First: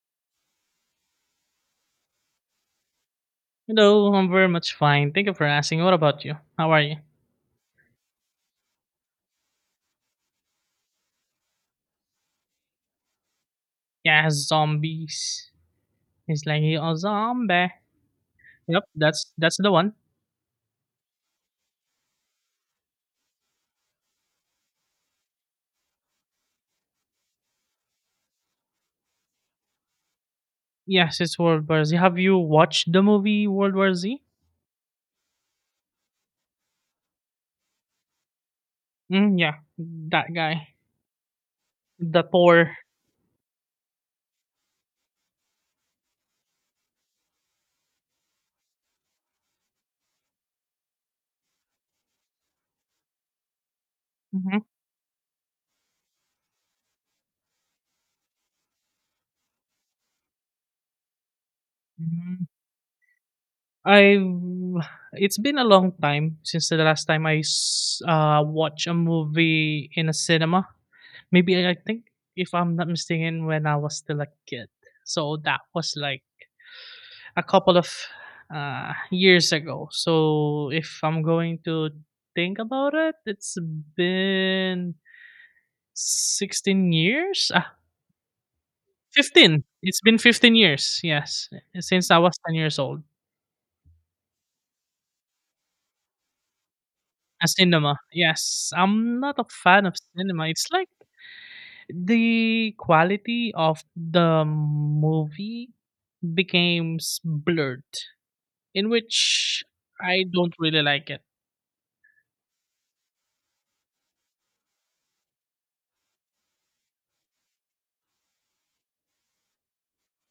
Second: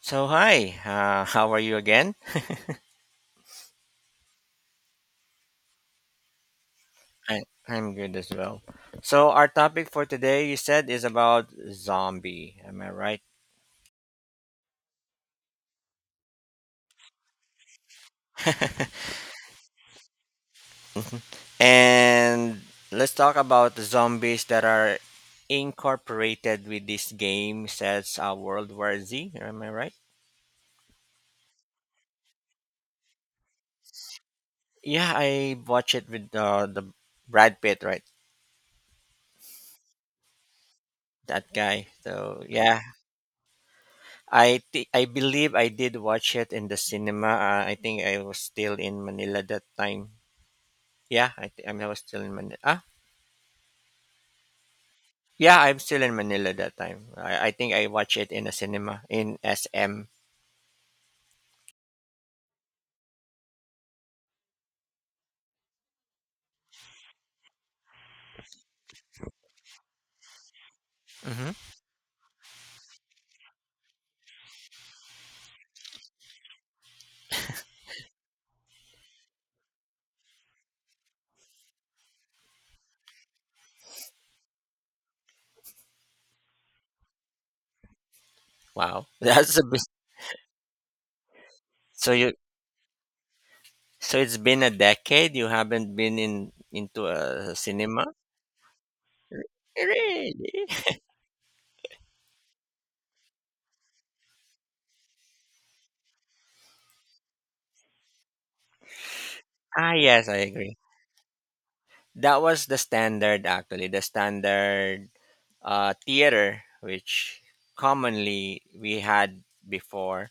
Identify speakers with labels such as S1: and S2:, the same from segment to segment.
S1: So hi, how are you again?
S2: Hello, I'm very much fine. Thank you for asking. What about you? How are you?
S1: I, I'm good as well. So our topic for today, you said, is about zombie. Am I right?
S2: Yeah, zombies. It's like a zombie. Yep, that's the one.
S1: And let's talk about the zombies that are incorporated with this game, says World War Z. Am I right?
S2: Yes, it's World War Z. Have you watched the movie World War Z?
S1: Yeah, I watch it with the Brad Pitt, right?
S2: Mm, yeah, that guy,
S1: That guy.
S2: the
S1: So
S2: Thor.
S1: yeah, I believe I did watch it in the cinema. I think I was still in Manila that time. Yeah, I mean, I was still in Manila.
S2: Mm-hmm.
S1: Yeah, I'm still in Manila that time. I think I watched it in a cinema in SM.
S2: hmm I It's been a long time since the last time I watched a movie in a cinema.
S1: Hmm.
S2: Maybe I think, if I'm not mistaken, when I was still a kid. So that was like a couple of years ago. So if I'm going to think about it, it's been 16 years?
S1: Wow, that's a
S2: 15.
S1: bit.
S2: It's been 15 years, yes, since
S1: So
S2: I
S1: you,
S2: was 10 years old.
S1: so it's been a decade. You haven't been in into
S2: A
S1: a
S2: cinema,
S1: cinema,
S2: yes. I'm not a fan of cinema.
S1: really?
S2: It's like the quality of the movie becomes blurred, in which I
S1: Yes, I
S2: don't
S1: agree.
S2: really like it.
S1: That was the standard, actually, theater which commonly we had before.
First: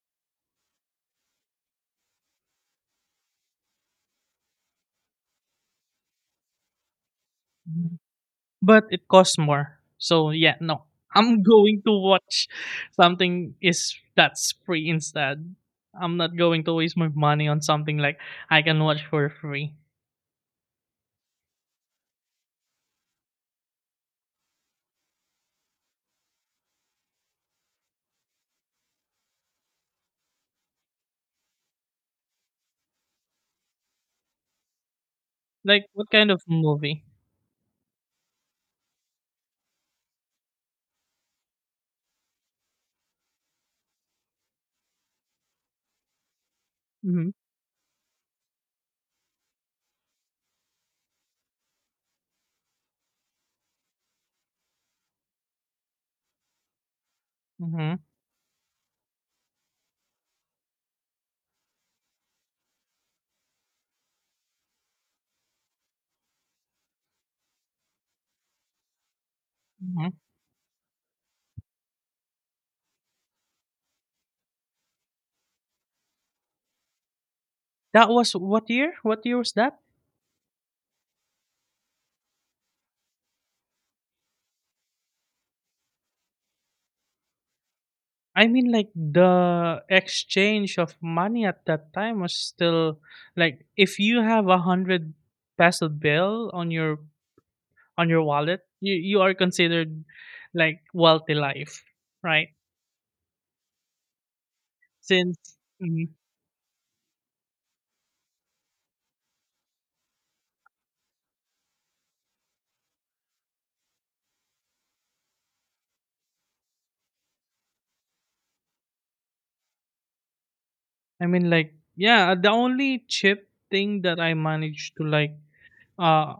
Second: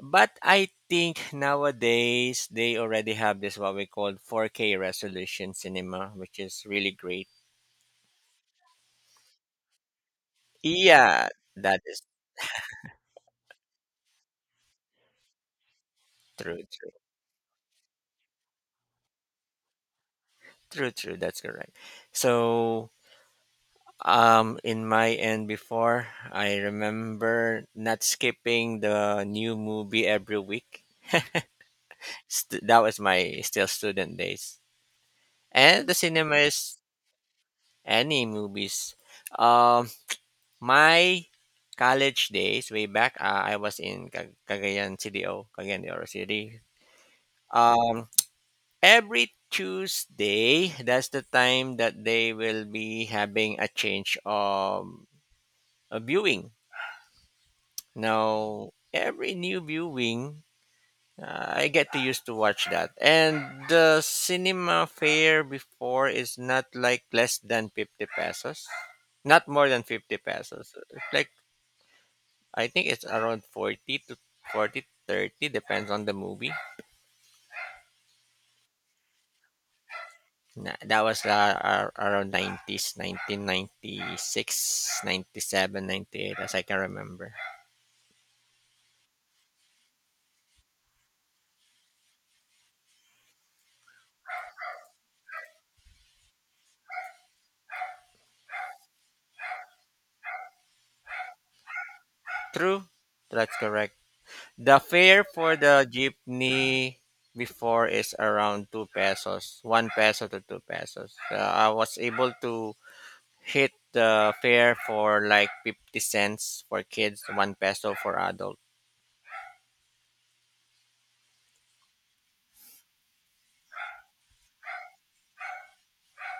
S1: But I think nowadays they already have this what we call 4K resolution cinema, which is really great.
S2: But it costs more. So yeah, no.
S1: Yeah,
S2: I'm
S1: that
S2: going to
S1: is
S2: watch something is that's free instead. I'm not
S1: true,
S2: going to
S1: true,
S2: waste my money on something like I can watch for free.
S1: true, true. That's correct. So, in my end before, I remember not skipping the new movie every week. That was my still student days, and
S2: Like
S1: the
S2: what kind
S1: cinema
S2: of
S1: is
S2: movie?
S1: any movies. Um, My college days way back, I was in Cagayan CDO, Cagayan de Oro City.
S2: Mhm.
S1: Um, every Tuesday, that's the time that they will be having a change of a viewing.
S2: Mhm.
S1: Now, every new viewing, I get to used to watch that. And the cinema fare before is not like less than 50 pesos. Not more than 50
S2: Mhm.
S1: pesos. It's like I think it's around 40 to 40, 30, depends on the movie.
S2: That was what year? What year was that?
S1: That was around 90s, 97, 98, as I can remember.
S2: I mean, like, the exchange of money at that time was still, like, if you have 100 peso bill on your wallet, you are considered like wealthy life, right?
S1: True, that's correct. The fare for
S2: Since
S1: the
S2: mhm.
S1: jeepney before is around 2 pesos, 1 peso to 2 pesos. I was able to hit the fare for like 50 cents for kids, 1 peso for adult.
S2: I mean, like, yeah, the only cheap thing that I managed to like uh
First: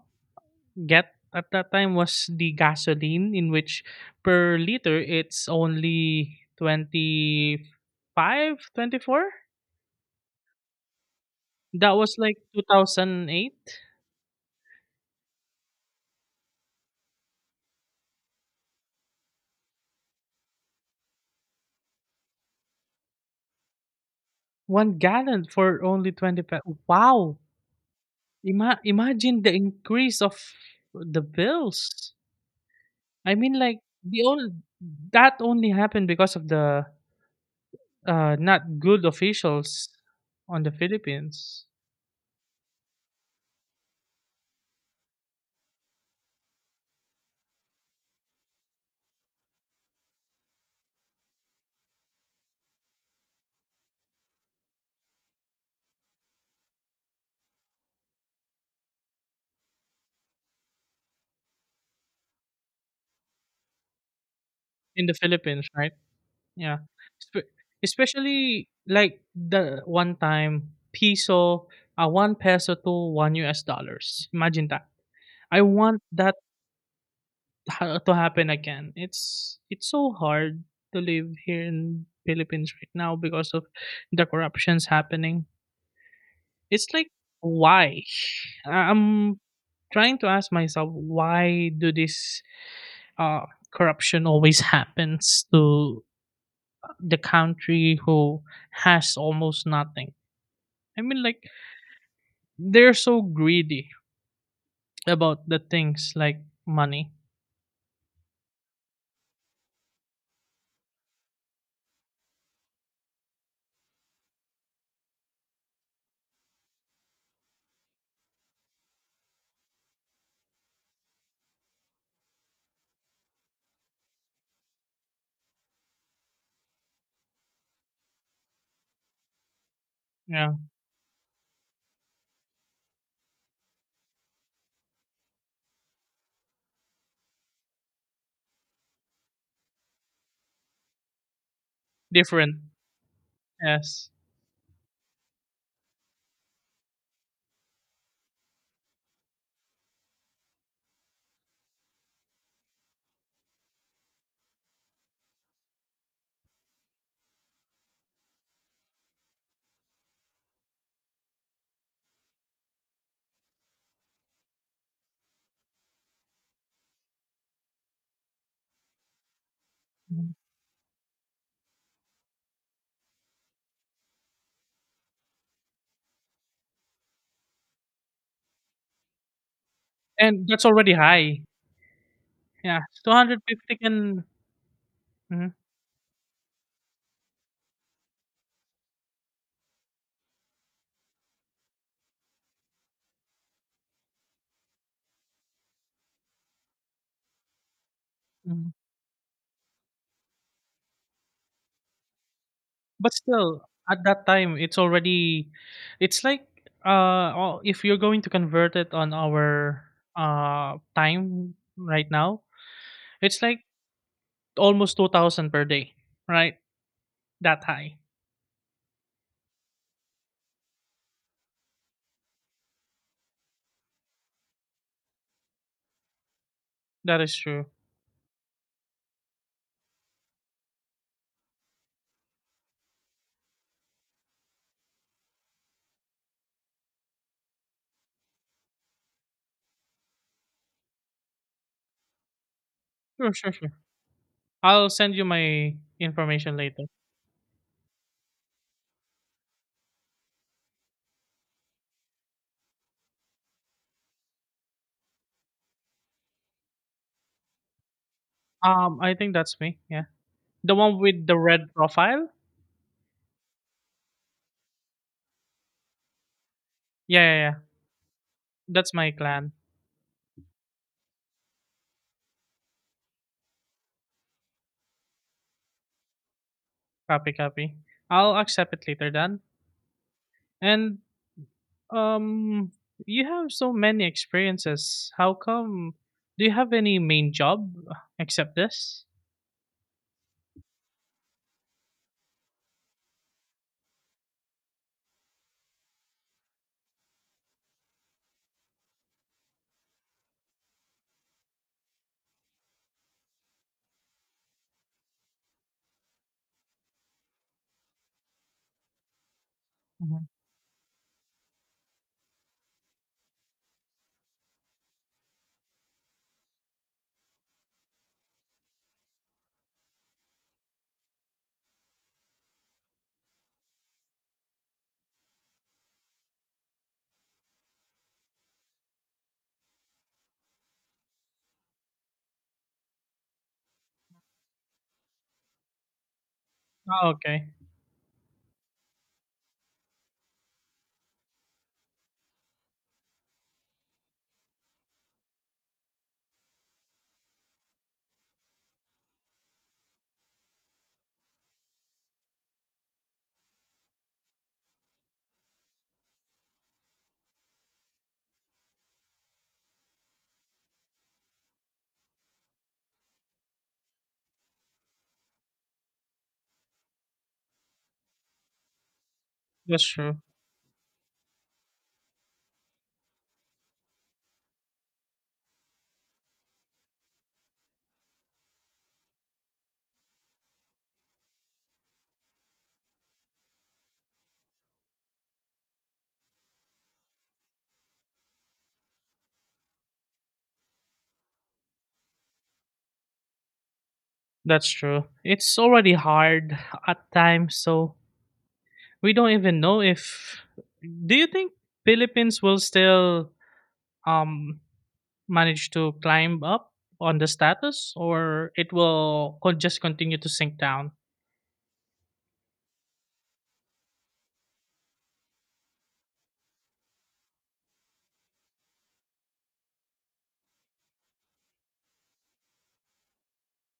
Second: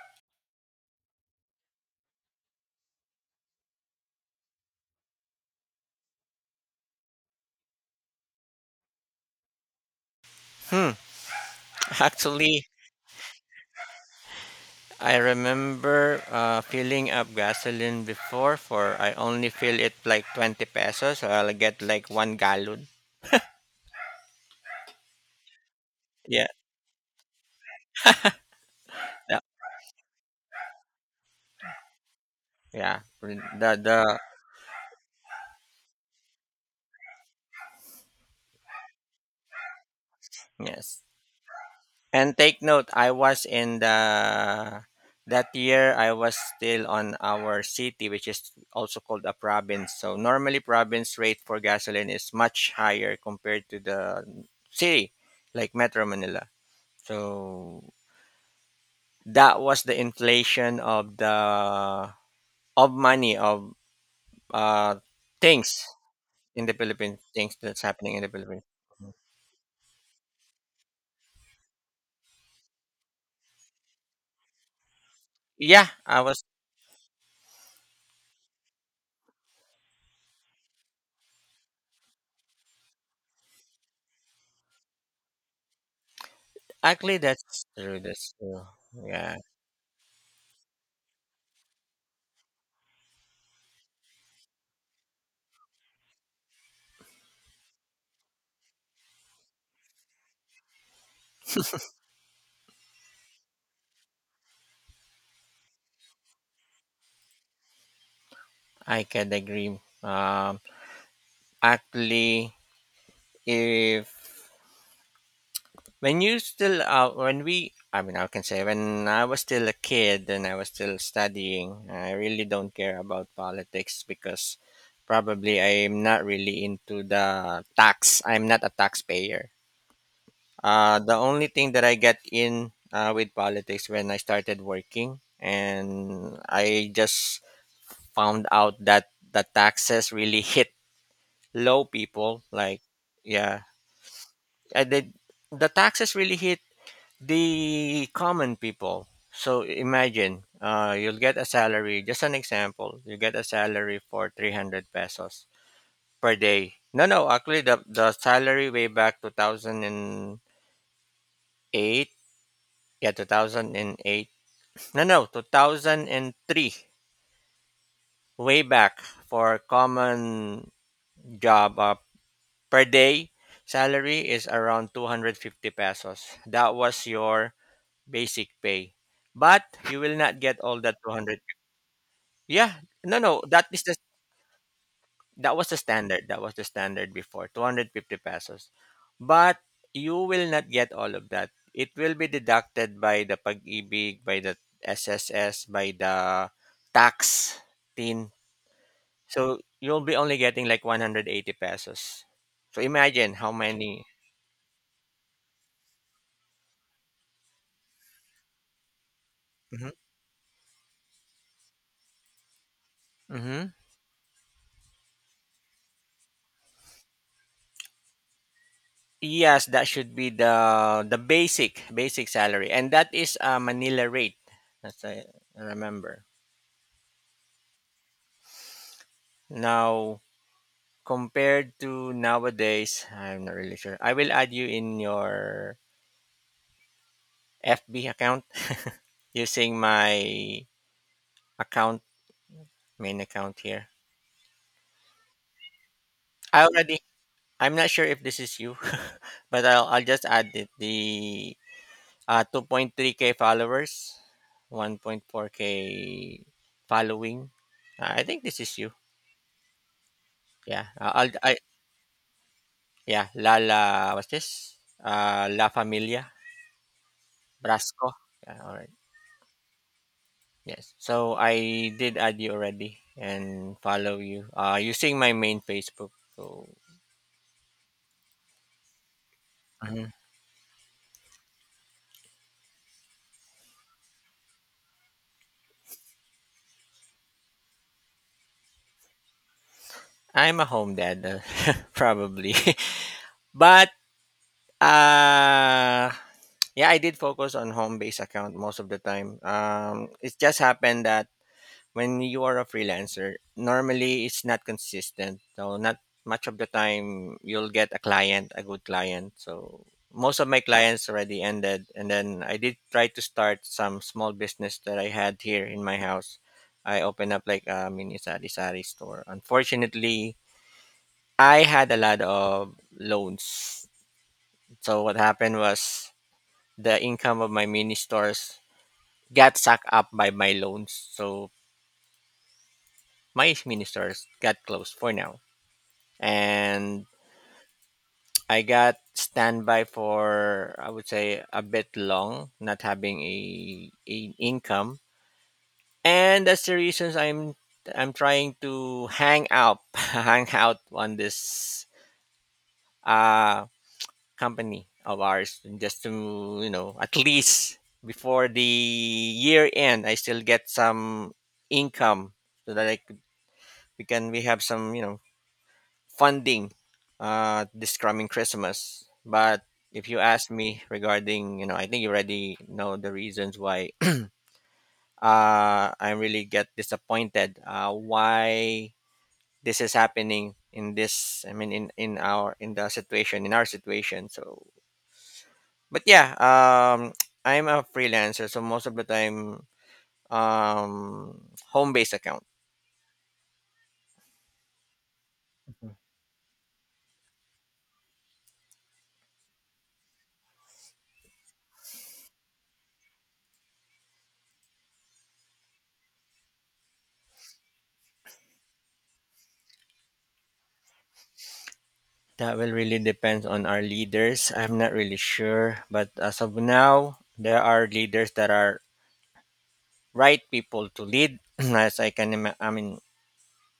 S2: get at that time was the gasoline, in which per liter it's only 25, 24.
S1: Hmm.
S2: That was like two
S1: Actually,
S2: thousand eight.
S1: I remember filling up gasoline before for I only fill it like 20 pesos so I'll get like 1 gallon.
S2: 1 gallon for only twenty
S1: Yeah.
S2: five. Wow!
S1: The,
S2: Imagine the increase of the bills.
S1: yeah.
S2: I mean, like,
S1: The
S2: the all that only happened because of the not good officials on the
S1: Yes.
S2: Philippines,
S1: And take note, I was in the That year I was still on our city which is also called a province. So normally province rate for gasoline is much higher compared to the city like Metro Manila. So that was the inflation of the of money of uh
S2: in the Philippines,
S1: things
S2: right?
S1: in the
S2: Yeah,
S1: Philippines,
S2: Espe-
S1: things that's happening in the Philippines.
S2: especially like the one time peso, one peso to one U.S. dollars. Imagine that. I
S1: Yeah,
S2: want
S1: I
S2: that
S1: was
S2: to happen again. It's so hard to live here in Philippines right now because of the corruptions happening. It's like,
S1: actually, that's true.
S2: why?
S1: That's true. Yeah,
S2: I'm trying to ask myself, why do this uh, corruption always happens to the country who has almost nothing? I mean, like, they're so greedy about the things like money.
S1: I can agree. Actually, if when you still when we I mean, I can say when I was still a kid and I was still studying, I really don't care about politics because probably I'm not really into the tax. I'm not a taxpayer.
S2: Yeah,
S1: The only thing that I get in with politics when I started working, and I just found out that the taxes really hit low people.
S2: different,
S1: Like, yeah,
S2: yes.
S1: I did, the taxes really hit the common people. So imagine, you'll get a salary. Just an example, you get a salary for 300 pesos per day. No, no, actually, the salary way back 2008, yeah, 2008. No, no, 2003, way back for
S2: Mhm.
S1: common job per day salary is around 250 pesos. That was your basic pay. But you will not
S2: And
S1: get
S2: that's
S1: all
S2: already
S1: that 200.
S2: high, yeah.
S1: Yeah, no, no, that
S2: 250
S1: is the
S2: can. Mhm.
S1: that was the standard. That was the standard before 250 pesos. But you will not get all of that. It will be deducted by the pag-ibig, by the SSS, by the tax tin.
S2: Mhm.
S1: So you'll be only getting like 180 pesos. So
S2: But
S1: imagine how
S2: still, at
S1: many.
S2: that time, it's already, it's like, oh, if you're going to convert it on our
S1: Mhm.
S2: time right now, it's like
S1: Mhm.
S2: almost 2,000 per day, right? That high.
S1: Yes, that should be the basic salary, and that is a Manila rate, as I remember.
S2: That is true.
S1: Now compared to nowadays, I'm not really sure. I will add you in your FB account using my account main
S2: Sure, sure,
S1: account
S2: sure.
S1: here.
S2: I'll send you my information
S1: I
S2: later.
S1: already. I'm not sure if this is you, but I'll just add it, the 2.3K followers, 1.4K following. I think this is you.
S2: I think that's me. Yeah, the
S1: Yeah.
S2: one with the red profile.
S1: Yeah. Lala, what's this? La Familia,
S2: Yeah, yeah, yeah.
S1: Brasco. Yeah, all right.
S2: That's my clan.
S1: Yes. So I did add you already and follow you using my main Facebook. So.
S2: Copy, copy. I'll accept it later, Dan.
S1: Mhm.
S2: And Um, you have so many experiences. How come? Do you have any main job except this?
S1: I'm a home dad, probably. But uh, yeah, I did focus on home based account most of the time. It just happened that when you are a freelancer, normally it's not consistent. So not much of the time you'll get a client, a good client. So
S2: Mhm.
S1: most of my clients already ended, and then I did try to start some small business that I had here in my house. I opened up like a mini sari-sari store. Unfortunately, I had a lot of loans. So what happened was the income of my mini stores got sucked up by my loans. So my mini stores got closed for now. And
S2: Oh, okay.
S1: I got standby for I would say a bit long, not having a income, and that's the reasons I'm trying to hang out, hang out on this uh company of ours, just to at least before the year end, I still get some income so that I could we can we have some funding this coming Christmas. But
S2: That's
S1: if
S2: true.
S1: you ask me regarding, I think you already know the reasons why I really get disappointed. Why this is happening in this? I mean, in our in the situation in our situation. So, but yeah, I'm a freelancer, so most of the time, um, home based account.
S2: That's true. It's already hard at times, so we don't even know if. Do you think Philippines will still um manage to climb up on the status, or it will just continue to sink down?
S1: That will really depend on our leaders. I'm not really sure, but as of now, there are leaders that are right people to lead. as I can, ima- I mean,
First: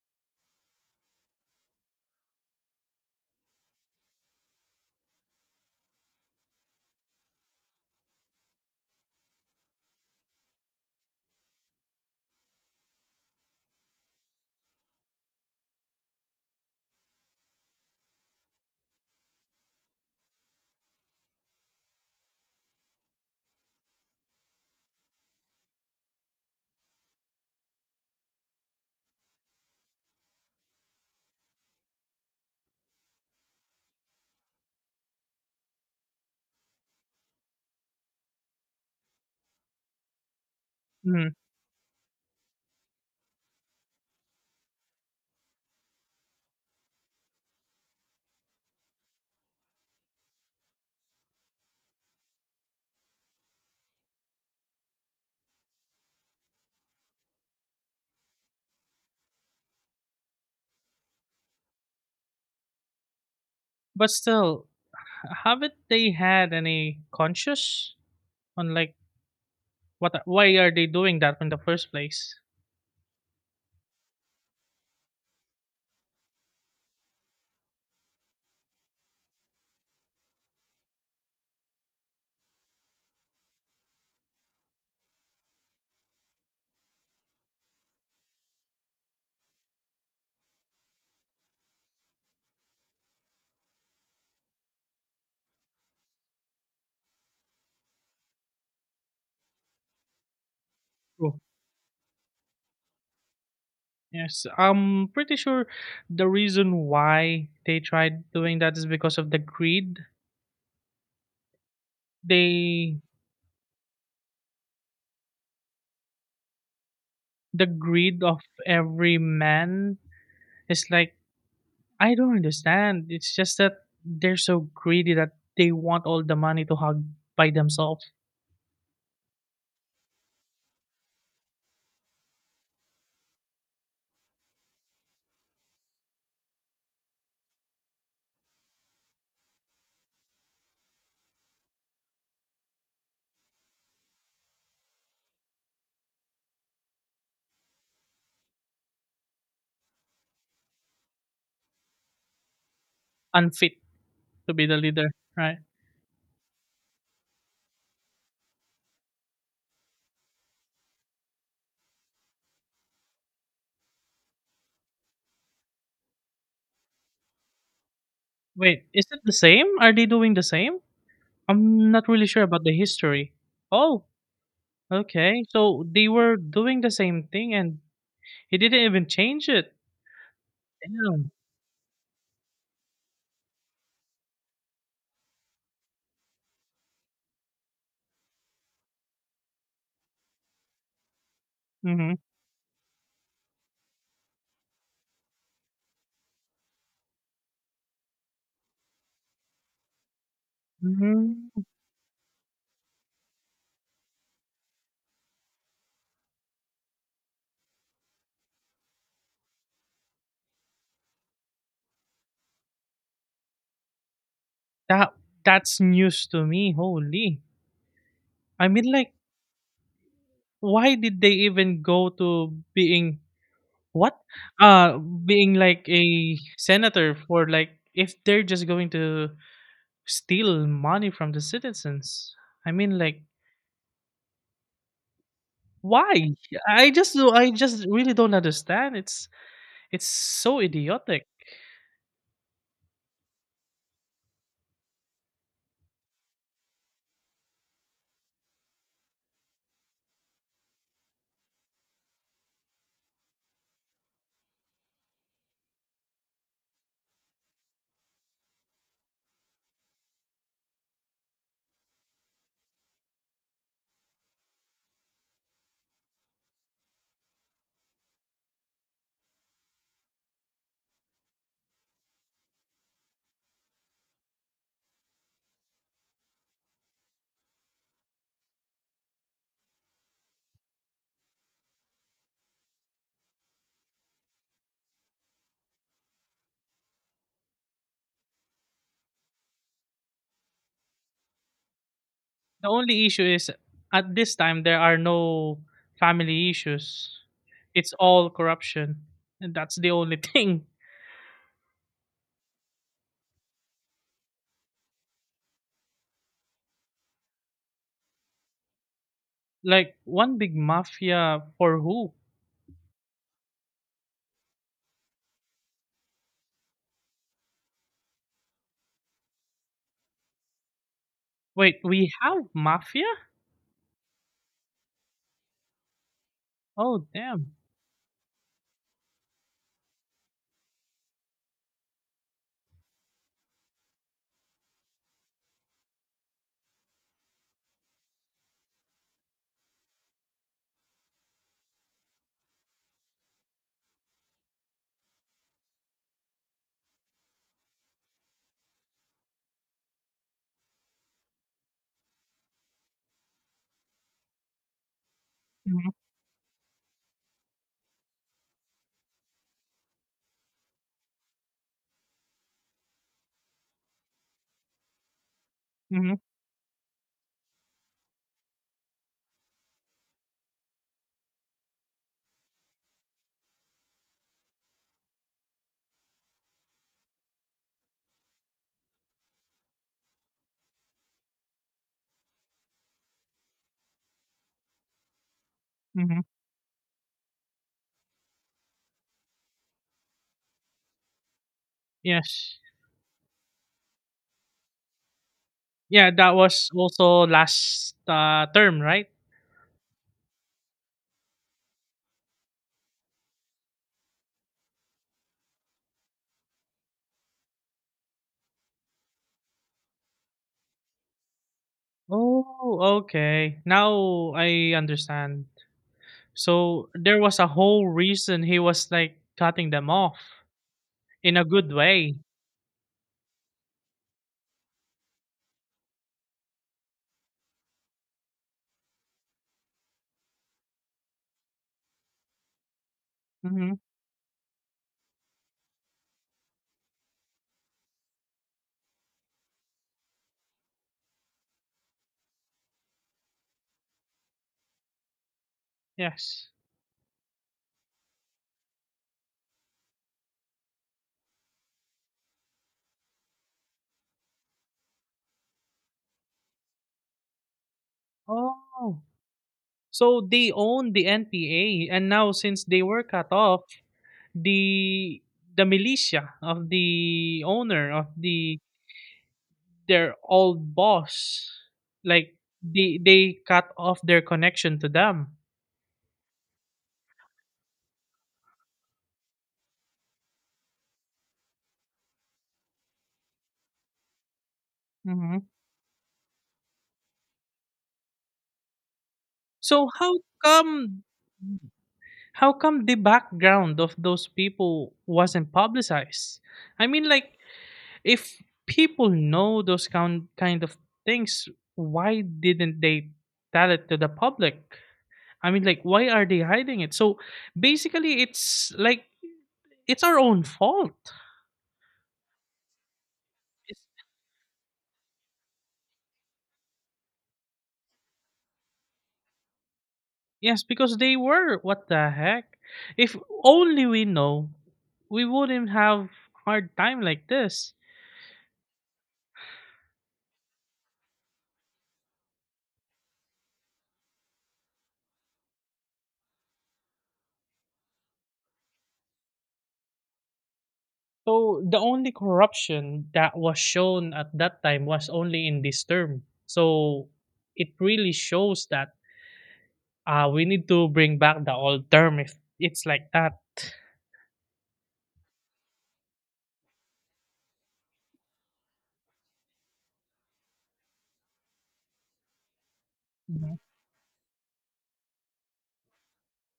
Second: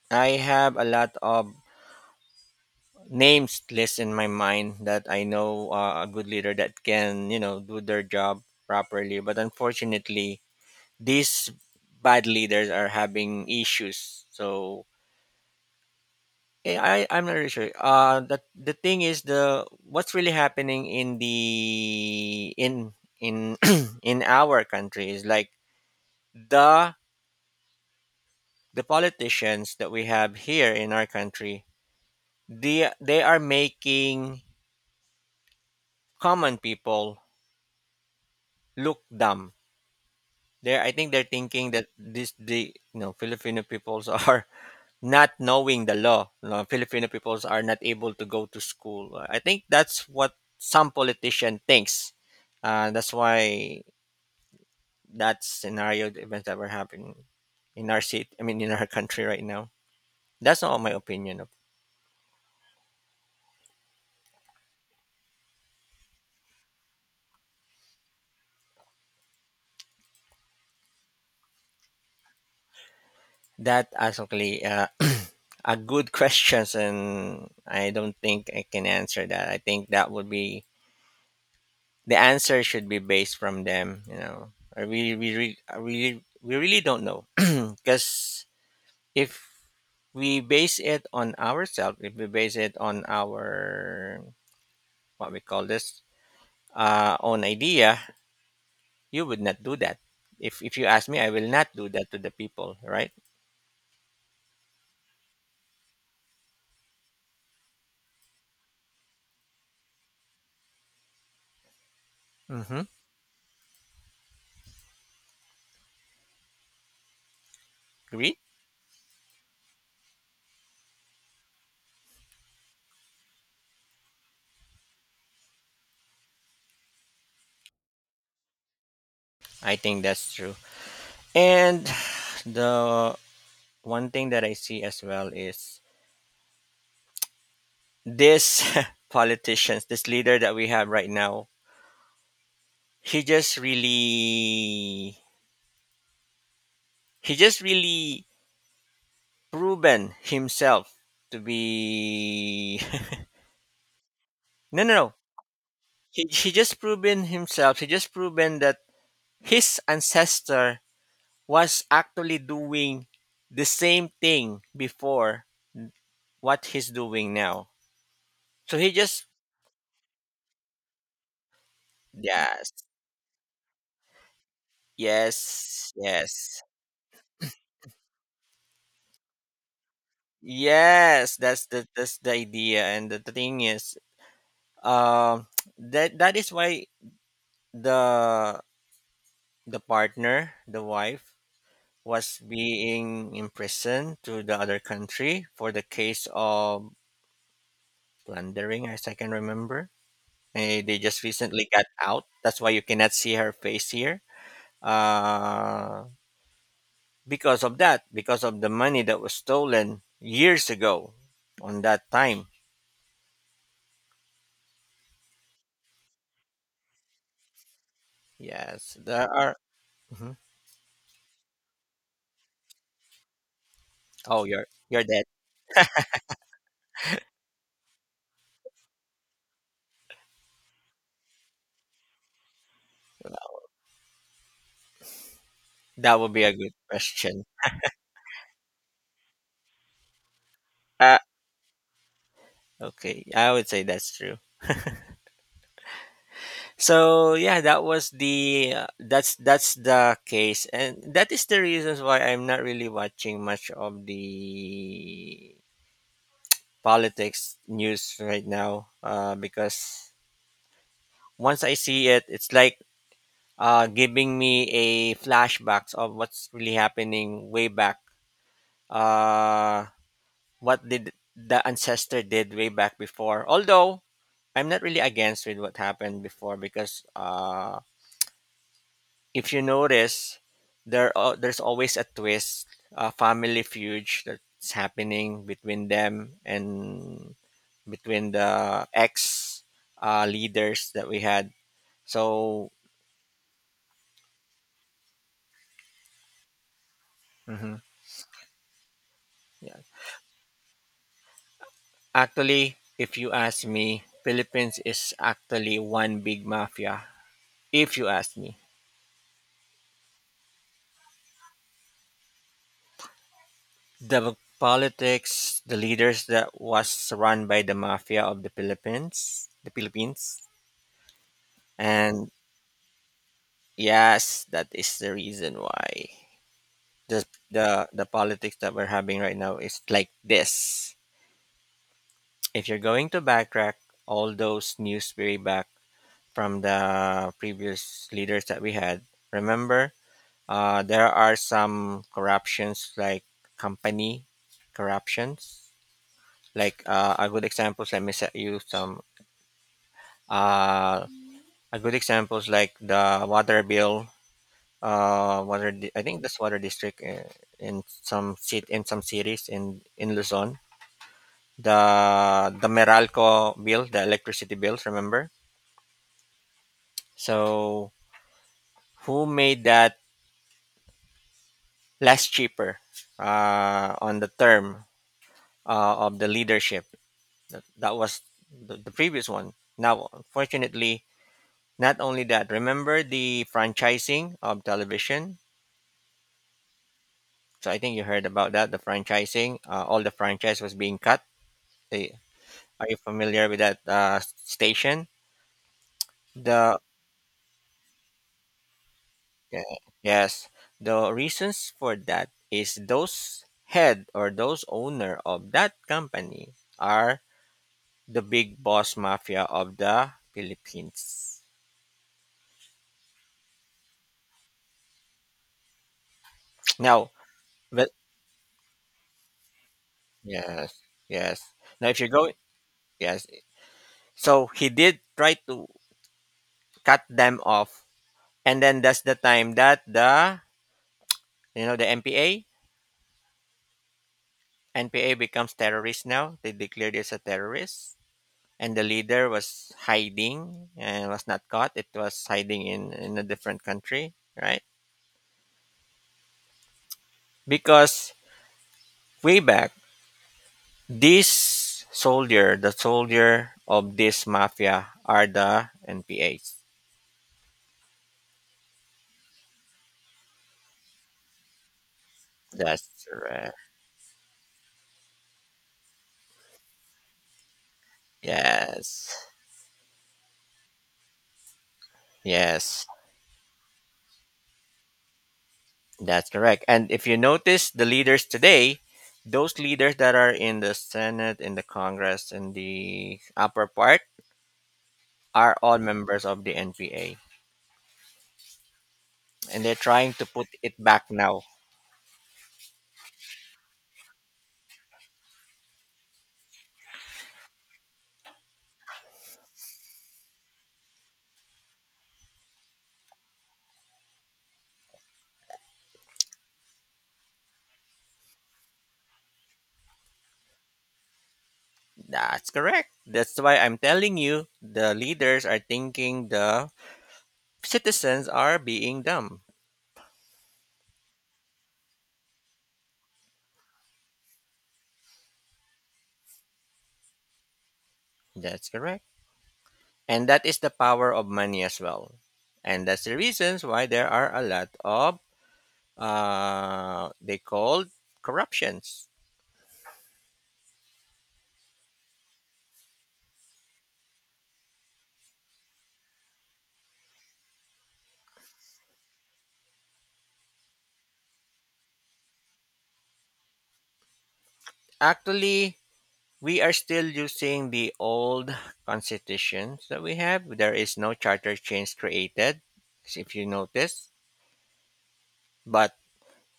S1: I have a lot of names list in my mind that I know a good leader that can, do their job properly. But unfortunately, these bad leaders are having issues. So I'm not really sure. The thing is the what's really happening in the in in our country is like the the politicians that we have here in our country, they are making common people look dumb. They I think they're
S2: Mhm.
S1: thinking that this the Filipino peoples are not knowing the law. No, Filipino peoples are not able to go to school. I think that's what some politician thinks. That's why that scenario, the events that were happening in our city, I mean, in our country right now. That's not my opinion of
S2: But still, haven't they had any conscious on, like, What why are they doing that in the first place?
S1: that. Actually, are good questions, and I don't think I can answer that. I think that would be the answer should be based from them. You know, I really, we, really don't know because if we base it on ourselves if we base it on our what we call this own idea you would not do that if you ask me I
S2: True.
S1: will not do that to the people, right.
S2: Yes, I'm pretty sure the reason why they tried doing that is because of the greed.
S1: Mm-hmm.
S2: They the greed
S1: Agreed.
S2: of every man is like, I don't understand. It's just that they're so greedy that they want all the money to hog by themselves,
S1: I think that's true. And the one thing that I see as well is this politicians this leader that we have right now, he just really he just really proven himself to be
S2: unfit to be the
S1: no, no,
S2: leader,
S1: no,
S2: right?
S1: he just proven himself he just proven that his ancestor was actually doing the same thing before what he's doing now. So
S2: Wait,
S1: he
S2: is it
S1: just
S2: the same? Are they doing the same? I'm not really sure about
S1: yes,
S2: the history. Oh, okay, so
S1: yes,
S2: they were
S1: yes,
S2: doing the same thing, and he didn't even change it. Mm-hmm.
S1: yes, that's the idea. And the thing is, um that that is why the the partner the wife was being imprisoned to the other country for the case of plundering as I can remember. They just
S2: Mm-hmm.
S1: recently got out. That's why you cannot see her face here. Uh, because of that, because of the money that was stolen years ago on that time.
S2: That that's news to me. Holy, I mean,
S1: Yes,
S2: like,
S1: there are. Mhm.
S2: why did they even go to being what?
S1: Oh, you're, you're dead.
S2: Being like a senator for, like, if they're just going to steal money from the citizens. I mean, like,
S1: That would
S2: why?
S1: be a good
S2: I just do.
S1: question.
S2: I just really don't understand. It's so
S1: Uh,
S2: idiotic.
S1: okay, I would say that's true. So yeah, that's the case, and that is the reasons why I'm not really watching much of the politics news right now because once I see it, it's like giving me a flashbacks of what's really happening way back. Uh, what did the ancestor did way back before? Although I'm not really against with what happened before because if you notice, there's always a twist, a family feud that's happening between them and between the ex leaders that we had.
S2: The
S1: So.
S2: only issue is, at this time there are no family issues.
S1: Mhm,
S2: It's all corruption. And
S1: yeah.
S2: that's the only thing.
S1: Actually, if you ask me, Philippines is actually one big mafia. If you ask me,
S2: Like one big mafia for who?
S1: the politics, the leaders that was run by the mafia of the Philippines,
S2: Wait, we
S1: and
S2: have mafia?
S1: yes, that is the reason why
S2: Oh
S1: the
S2: damn.
S1: the politics that we're having right now is like this. If you're going to backtrack all those news way back from the previous leaders that we had. Remember, there are some corruptions like company corruptions. Like a good examples, let me set you some. Uh, a good examples like the water bill. Water.
S2: Mhm,
S1: I think this water district in some city in some cities in Luzon. The Meralco bill, the electricity bills. Remember.
S2: mhm,
S1: So who made that less cheaper on the term of the leadership. That was the previous one. Now, unfortunately, not only that, remember the franchising of television?
S2: mhm.
S1: So I think you heard about that, the franchising. All the franchise was being cut. They,
S2: Yes.
S1: are you familiar with that station?
S2: Yeah, that was
S1: The
S2: also last term, right?
S1: yeah, yes, the reasons for that is those head or those owner of that company are the big boss mafia of the Philippines.
S2: Oh, okay. Now I understand. So
S1: Now,
S2: there was a whole
S1: but
S2: reason he was like cutting them off
S1: yes,
S2: in
S1: yes.
S2: a good
S1: Now, if you
S2: way.
S1: go, yes. So he did try to cut them off, and then that's the time that the you know the MPA
S2: Hmm.
S1: NPA becomes terrorist. Now they declared it as a terrorist, and the leader was hiding and was not caught. It was hiding in a different country, right?
S2: Yes.
S1: Because way back this soldier, the soldier of this mafia are the NPAs.
S2: Oh, so they own the NPA, and now since they were
S1: That's
S2: cut
S1: right.
S2: off, the the militia of the owner of the
S1: Yes.
S2: their old boss, like
S1: Yes.
S2: they cut off their connection to them.
S1: That's correct. And if you notice the leaders today, those leaders that are in the Senate, in the Congress, in the upper part
S2: hmm
S1: are all members of the NPA. And they're
S2: So
S1: trying
S2: how
S1: to put it
S2: come
S1: back now.
S2: how come the background of those people wasn't publicized? I mean, like, if people know those kind of things, why didn't they tell it to the public? I mean, like, why are they hiding it? So basically, it's like it's our own fault.
S1: That's correct. That's why I'm
S2: Yes,
S1: telling you the leaders are thinking the citizens are being dumb.
S2: yes, because they were. What the heck? If only we know, we wouldn't have hard time like this.
S1: That's correct. And that is the power of money as well. And that's the reasons why there are a lot of they called corruptions.
S2: So the only corruption that was shown at that time was only in this term. So it really shows that we need to bring back the old term if it's like that.
S1: Actually, we are still using the old constitutions that we have. There is no charter change created, if you
S2: Mhm.
S1: notice. But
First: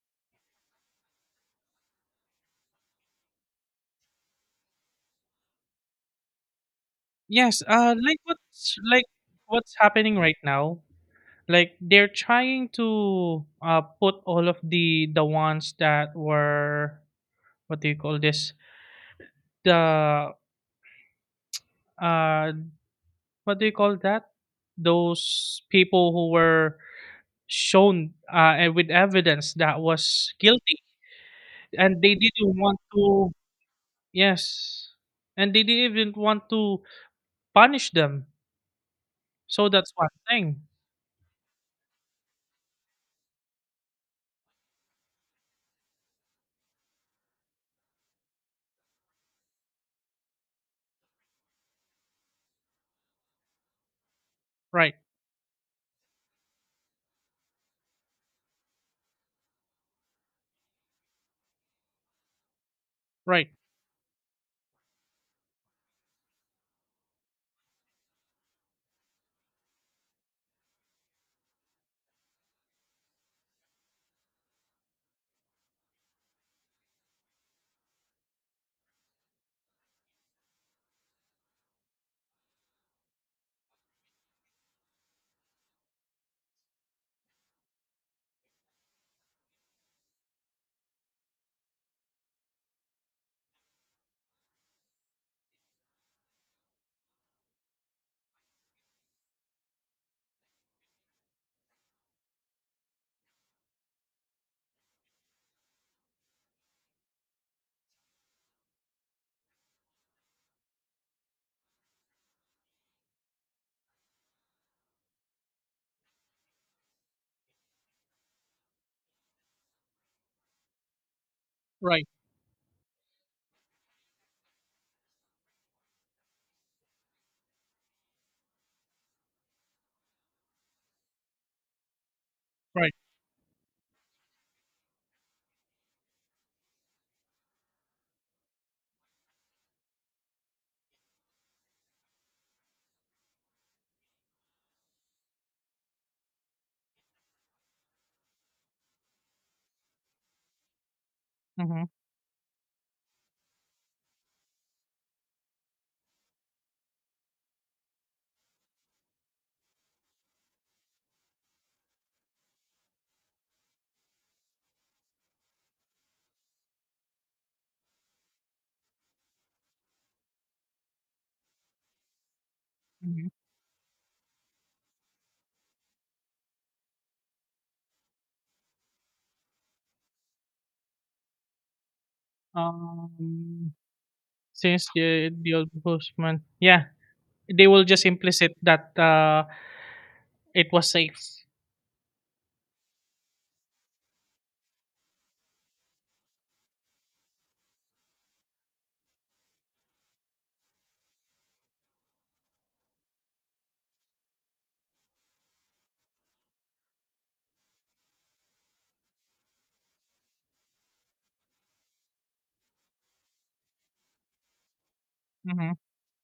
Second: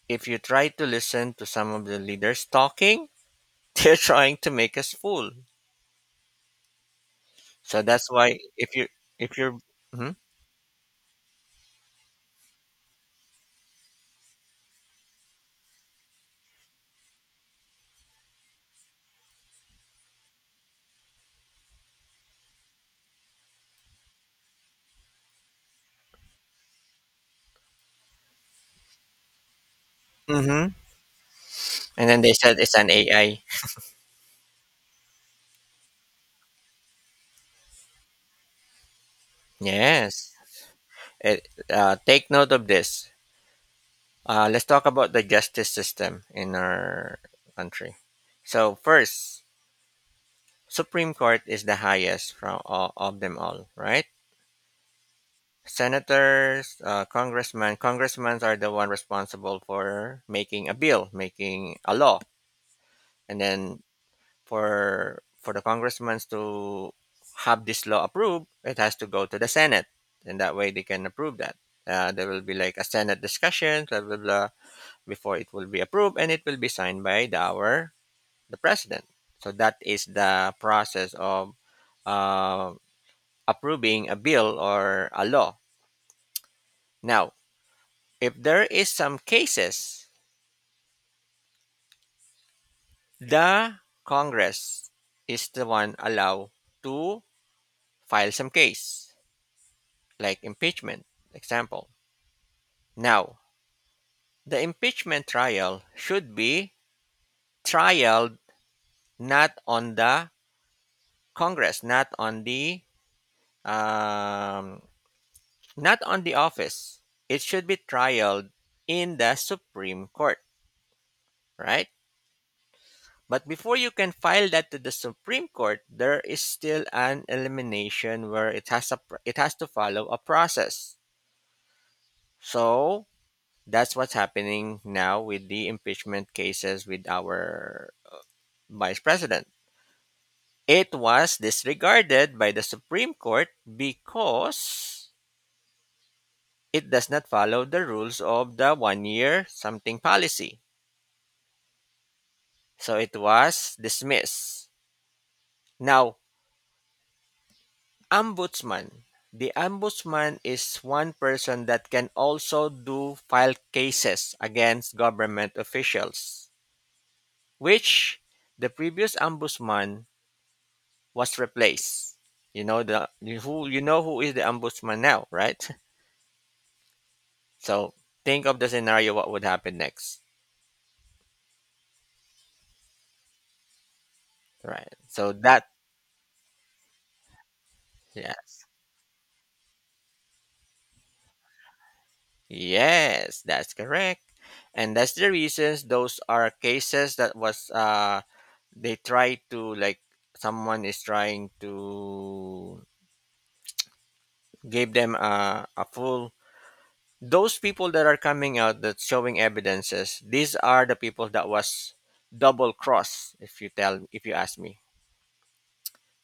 S1: if you try to listen to some of the leaders talking, they're trying to make us fool.
S2: Yes,
S1: So that's
S2: like
S1: why if you if you're
S2: what's
S1: hmm
S2: happening right now, like they're trying to put all of the ones that were, what do you call this, the uh what do you call that, those people who were shown, and with evidence that was
S1: hmm
S2: guilty, and
S1: and
S2: they
S1: then they
S2: didn't
S1: said it's
S2: want
S1: an
S2: to.
S1: AI.
S2: Yes, and they didn't even want to punish them, so that's one
S1: Yes.
S2: thing.
S1: It, take note of this. Let's talk about the justice system in our country. So first, Supreme Court is the highest from all, of them all, right?
S2: Right,
S1: Senators, congressmen, congressmen are the one responsible for making a bill, making a law, and
S2: right,
S1: then for the congressmen to have this law approved, it has to go to the Senate, and that way they can approve that. There will be like a Senate discussion, blah blah blah before it will be approved and it will be signed by our the president. So that is the process of uh, approving a bill or a law. Now, if there is some cases, the Congress is the one allowed to file some case, like impeachment, example. Now, the impeachment trial should be trialed not on the Congress, not on the um, not on the office. It should be trialed in the Supreme Court, right?
S2: right,
S1: But before you can file that to the Supreme Court, there is still an elimination where it has to follow a process.
S2: right.
S1: So that's what's happening now with the impeachment cases with our vice president. It was disregarded by the Supreme Court because it does not follow the rules of the one year something policy.
S2: Hmm.
S1: So it was dismissed. Now, ombudsman. The ombudsman is one person that can also do file cases against government officials, which the previous ombudsman was replaced. You know the
S2: Hmm.
S1: you who you know who is the ombudsman now, right? So think of the scenario what would happen next.
S2: um Since
S1: Right. So
S2: the
S1: that
S2: the ombudsman, yeah, they will just implicit
S1: yes.
S2: that, it was safe.
S1: Yes, that's correct, and that's the reasons those are cases that was they try to like someone is trying to give them a full. Those people that are coming out that's showing evidences, these are the people that was double cross, if you tell, if you ask me,
S2: Mhm,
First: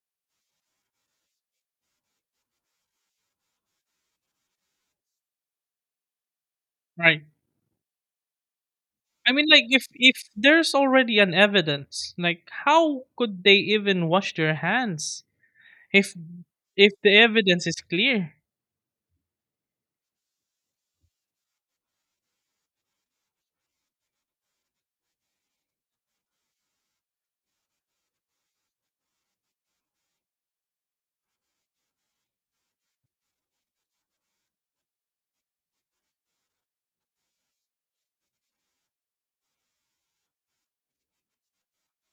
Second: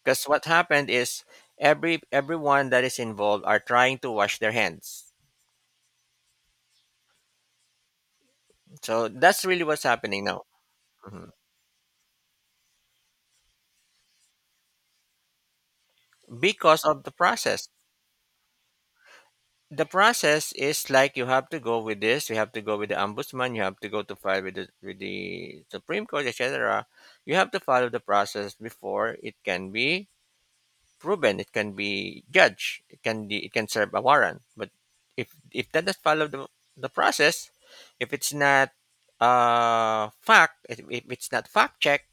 S1: because what happened is everyone that is involved are trying to wash their hands,
S2: right.
S1: so
S2: I
S1: that's
S2: mean,
S1: really
S2: like,
S1: what's
S2: if
S1: happening
S2: if
S1: now.
S2: there's already
S1: Mhm.
S2: an evidence, like, how could they even wash their hands if
S1: Because
S2: if
S1: of the
S2: the evidence
S1: process,
S2: is clear?
S1: the process is like you have to go with this, you have to go with the ombudsman, you have to go to file with with the supreme court, etc. You have to follow the process before it can be proven, it can be judged, it can serve a warrant, but if that does follow the process, if it's not fact, if it's not fact check,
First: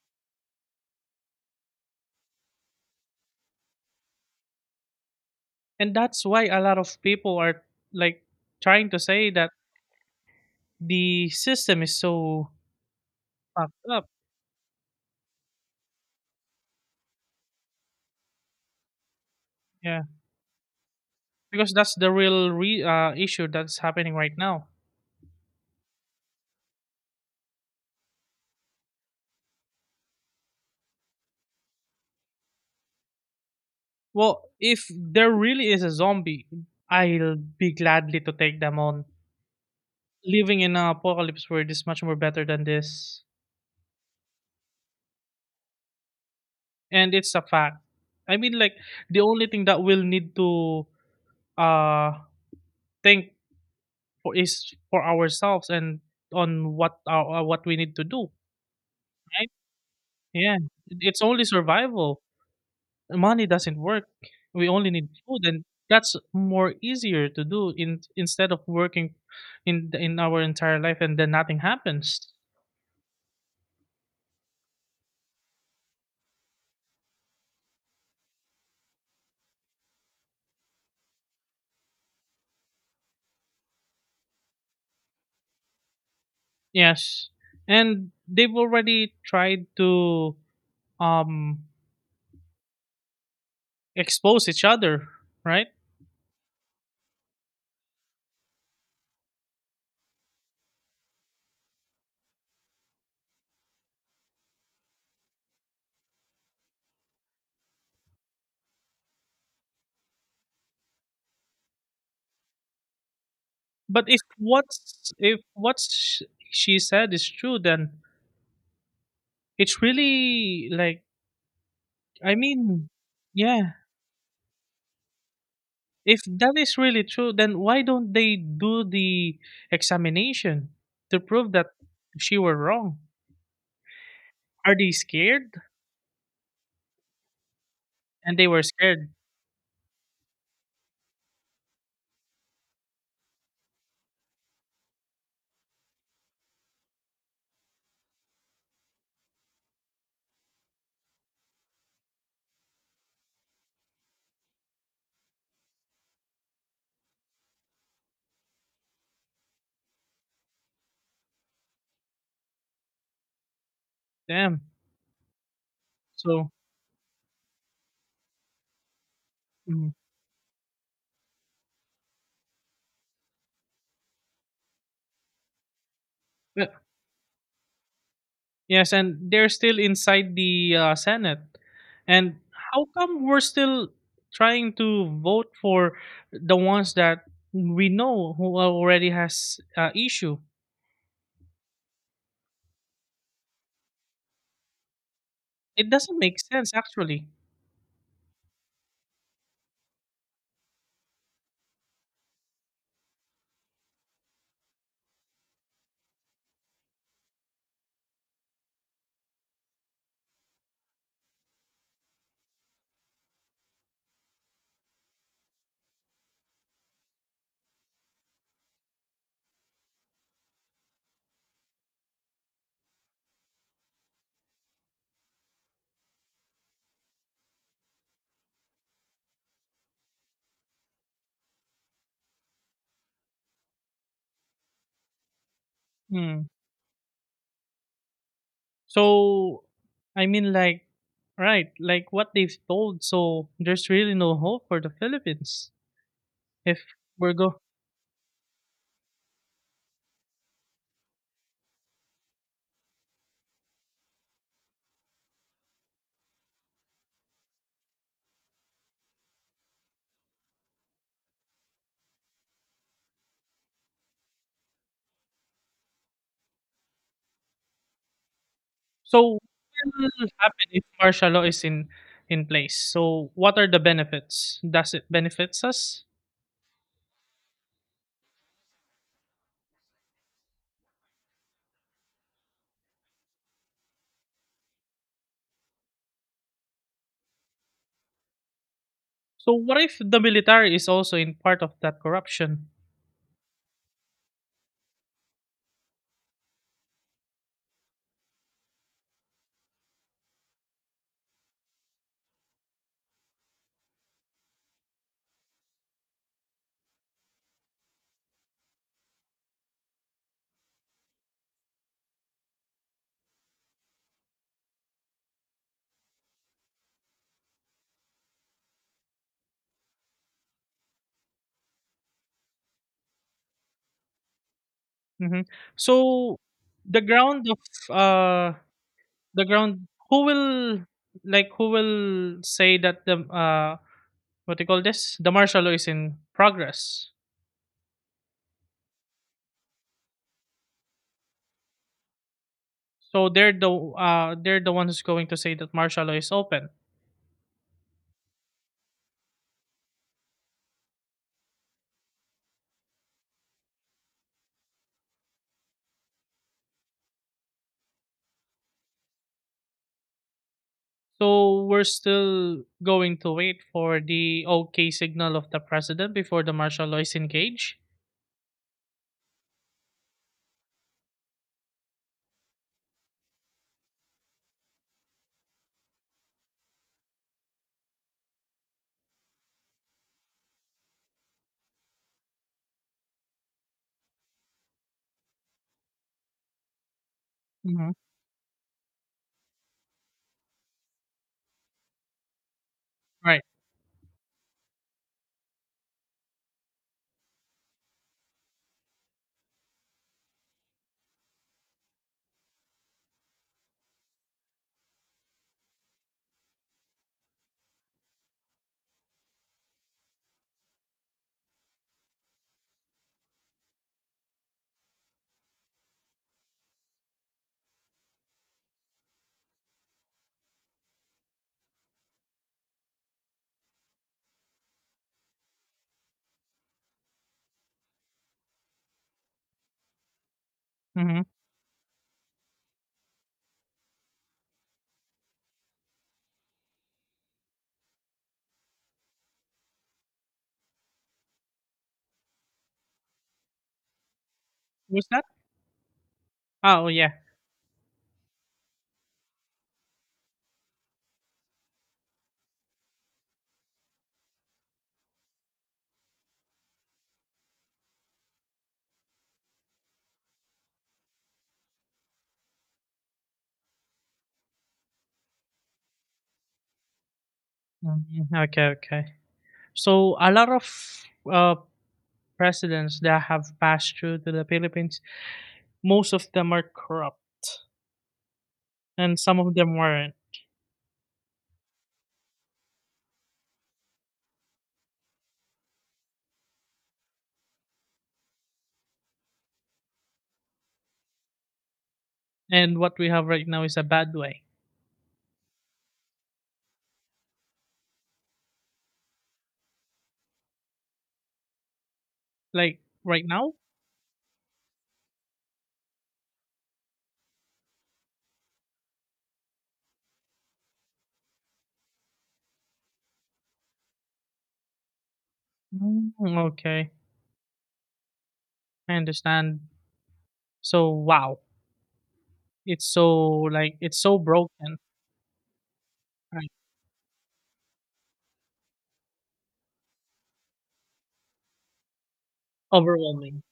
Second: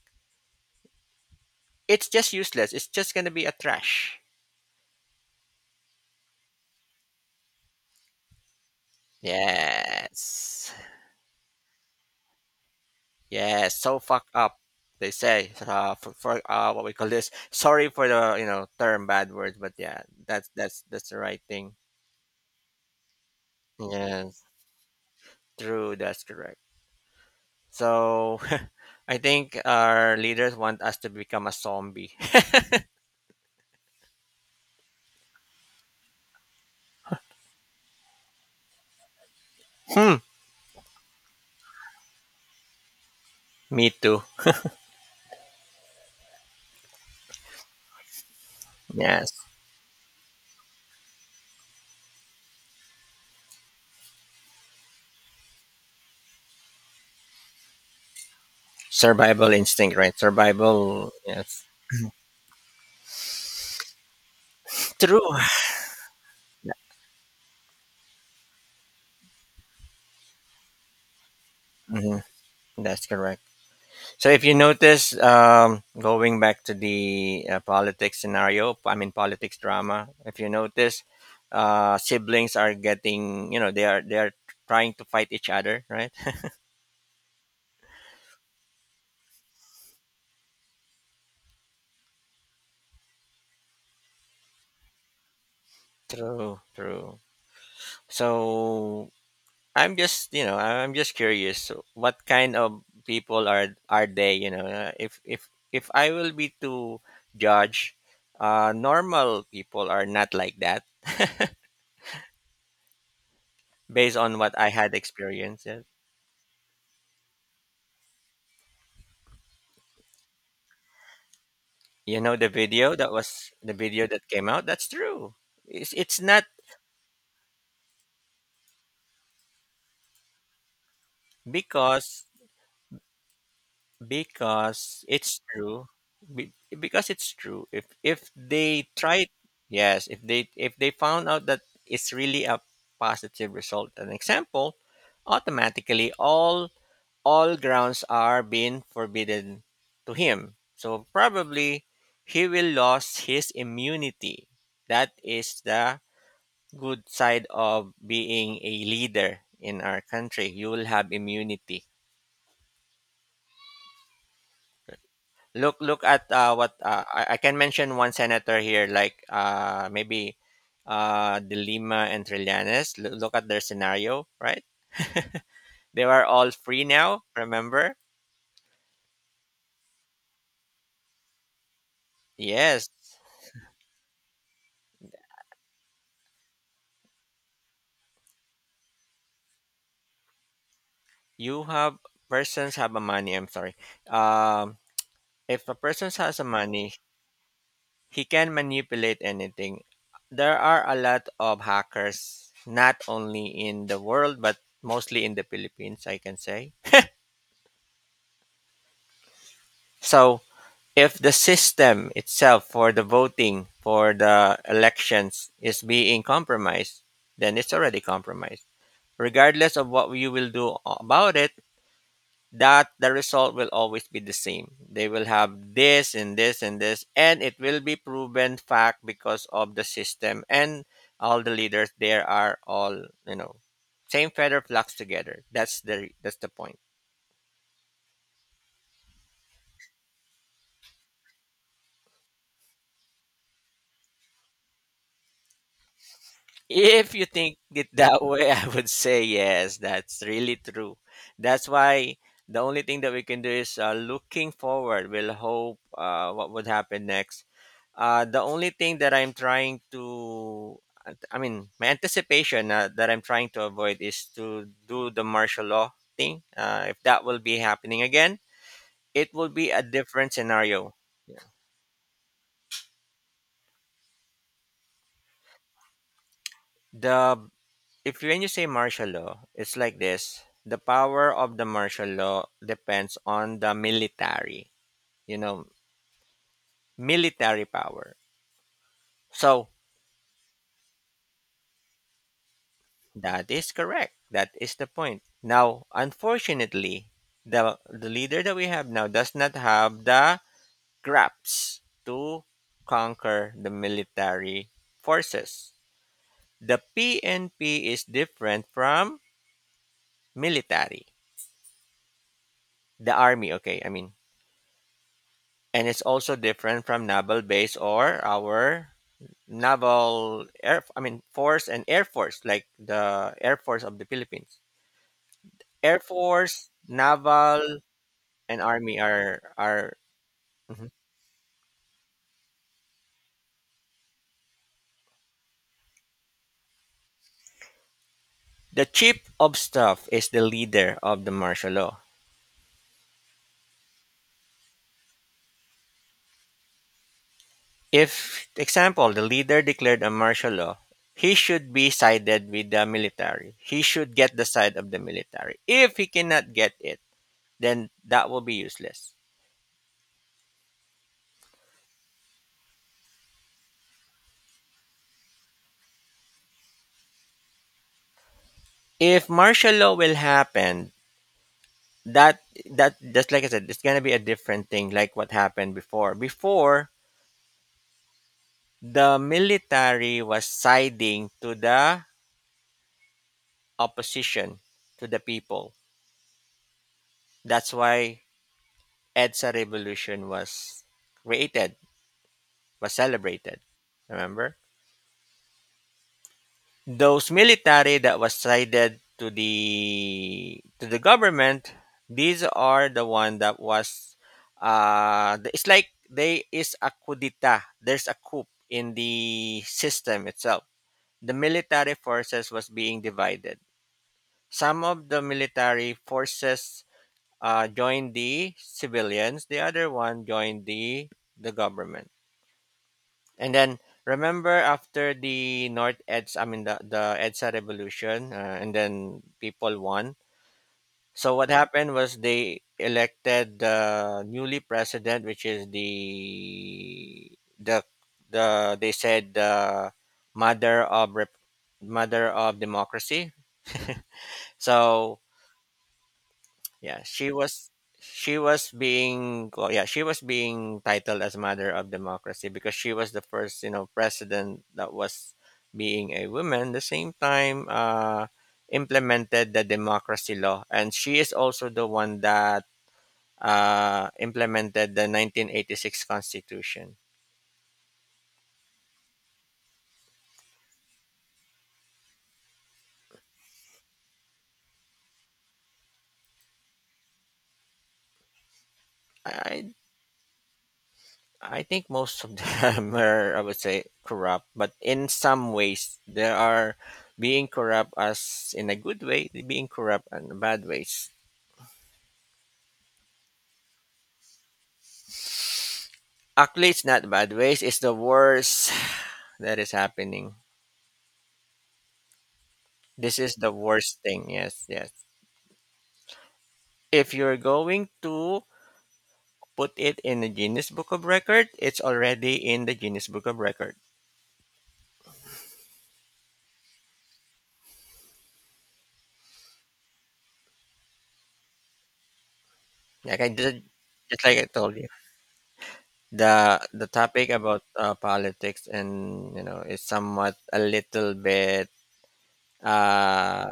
S1: it's just useless, it's just gonna be a trash.
S2: And that's why a lot of people are, like, trying to say that
S1: Yes.
S2: the system is so
S1: Yeah,
S2: fucked
S1: so
S2: up.
S1: fucked up. They say for, for what we call this. Sorry for the you know term bad words, but yeah,
S2: Yeah,
S1: that's the right
S2: because
S1: thing.
S2: that's the real issue that's happening right
S1: Yes,
S2: now.
S1: true. That's correct. So, I think our leaders want us to become a zombie.
S2: Well, if there really is a zombie, I'll be gladly to take them on.
S1: Hmm.
S2: Living in an apocalypse world is much more better than this,
S1: Me too.
S2: and it's a fact. I mean, like, the
S1: Yes.
S2: only thing that we'll need to uh think for is for ourselves and on what we need to do.
S1: Survival instinct, right?
S2: Yeah,
S1: Survival.
S2: it's only
S1: Yes.
S2: survival. Money doesn't work. We only need
S1: True.
S2: food, and that's more easier to do in instead of working in our entire life and then nothing happens.
S1: hmm. That's correct. So if you notice, going back to the politics scenario, I mean politics drama. If you notice, siblings are getting, you know, they are trying to fight each other, right?
S2: Yes, and they've already tried to um expose each other, right?
S1: True, true. So I'm just, you know, I'm just curious. What kind of people are they? You know, if if I will be to judge, normal people are not like that,
S2: But
S1: based
S2: if
S1: on what I had
S2: what's if
S1: experienced.
S2: what
S1: Yeah.
S2: sh- she said is true, then it's really like,
S1: You know
S2: I mean, yeah,
S1: the video that came out, that's true. It's
S2: if
S1: not,
S2: that is really true, then why don't they do the examination to prove that
S1: because
S2: she were wrong? Are they
S1: it's
S2: scared?
S1: true, be- because it's true. If
S2: And they were
S1: they
S2: scared.
S1: tried, yes, if they, if they found out that it's really a positive result, an example, automatically all grounds are being forbidden to him, so probably he will lose his immunity. That is the good side of being a leader in our country. You will have immunity.
S2: Damn.
S1: Look, look at
S2: So
S1: what I can mention one senator here, like
S2: mhm.
S1: maybe De Lima and Trillanes. Look, look at their scenario, right? They are all
S2: But-
S1: free now. Remember?
S2: yes, and they're still inside the Senate. And how
S1: Yes,
S2: come we're still trying to vote for the ones that we know who already has issue?
S1: you have persons have a money. I'm sorry. Um, if a
S2: It
S1: person
S2: doesn't make
S1: has a
S2: sense,
S1: money,
S2: actually.
S1: he can manipulate anything. There are a lot of hackers, not only in the world, but mostly in the Philippines, I can say. So, if the system itself for the voting, for the elections, is being compromised, then it's already compromised. Regardless of what you will do about it, that the result will always be the same. They will have this and this and this, and it will be proven fact because of the system, and all the leaders there are all, you know, same feather flocks together. That's
S2: Hmm.
S1: the point.
S2: So, I mean, like, right, like what they've told. So there's really no hope for the Philippines if
S1: If you
S2: we're
S1: think
S2: go.
S1: it that way, I would say yes, that's really true. That's why the only thing that we can do is looking forward. We'll hope what would happen next. The only thing that I'm trying to, I mean, my anticipation that I'm trying to avoid is to do the martial law thing. If that will be happening again, it
S2: So
S1: will be a
S2: what will
S1: different
S2: happen
S1: scenario.
S2: if martial law is in place? So what are the benefits? Does it benefits us?
S1: The if when you say martial law, it's like this: the power of the martial law depends on the military, you know, military power.
S2: So
S1: So
S2: what if the military is also in part of that corruption?
S1: that is correct. That is the point. Now, unfortunately, the leader that we have now does not have the grasps to conquer the military forces. The PNP is different from military, the army. Okay, I mean, and it's also different from naval base or our naval air, I mean force and air force, like the air force of the Philippines,
S2: Hmm.
S1: air
S2: So
S1: force,
S2: the ground of
S1: naval
S2: uh
S1: and army are
S2: the ground
S1: are
S2: who will,
S1: mhm,
S2: who will say that the what do you call this? The martial law is in progress.
S1: the chief of staff is the leader of the martial law.
S2: So they're they're the one who's going to say that martial law is open.
S1: If example the leader declared a martial law, he should be sided with the military, he should get the side of the military. If he cannot get it, then that will be useless.
S2: So we're still going to wait for the okay signal of the president before the martial law is engaged.
S1: If martial law will happen, that that just like I said, it's going to be a different thing, like what happened before. The military was siding to the opposition, to the people, that's
S2: Mm-hmm.
S1: why EDSA revolution was created, was
S2: Right.
S1: celebrated. Remember, those military that was sided to the government, these are the one that was it's like they is a coup d'etat. There's a coup in the system itself. The military forces was being divided. Some of the military forces joined the civilians. The other one joined the government. And then remember after the North Edsa, I mean the EDSA revolution, and then people won.
S2: Mm-hmm.
S1: So what happened was they elected the newly president, which is the the they said the mother of rep, mother of democracy.
S2: Who's
S1: So
S2: that? Oh
S1: yeah,
S2: yeah.
S1: she was being well, yeah, she was being titled as mother of democracy because she was the first president that was being a woman. The same time, implemented the democracy law, and she is also the one that implemented the 1986 constitution.
S2: Mhm. Okay. Okay. So a lot of uh presidents that have passed through to the Philippines, most of them are corrupt, and some of
S1: I
S2: them weren't.
S1: I think most of them are, I would say, corrupt, but in some ways, there are being corrupt as in a good way, being corrupt and bad ways.
S2: And what we have right now is a bad way.
S1: Actually, it's not bad ways, it's the worst that is happening.
S2: Like
S1: This
S2: right
S1: is the
S2: now?
S1: worst thing, yes, yes. If you're going to put it in the Guinness Book of Record, it's already in the Guinness Book of Record.
S2: Mm, okay, I understand. So wow,
S1: Like I did,
S2: it's so
S1: just like I told
S2: broken,
S1: you.
S2: right?
S1: The topic about politics and is somewhat a little bit
S2: Overwhelming.
S1: uh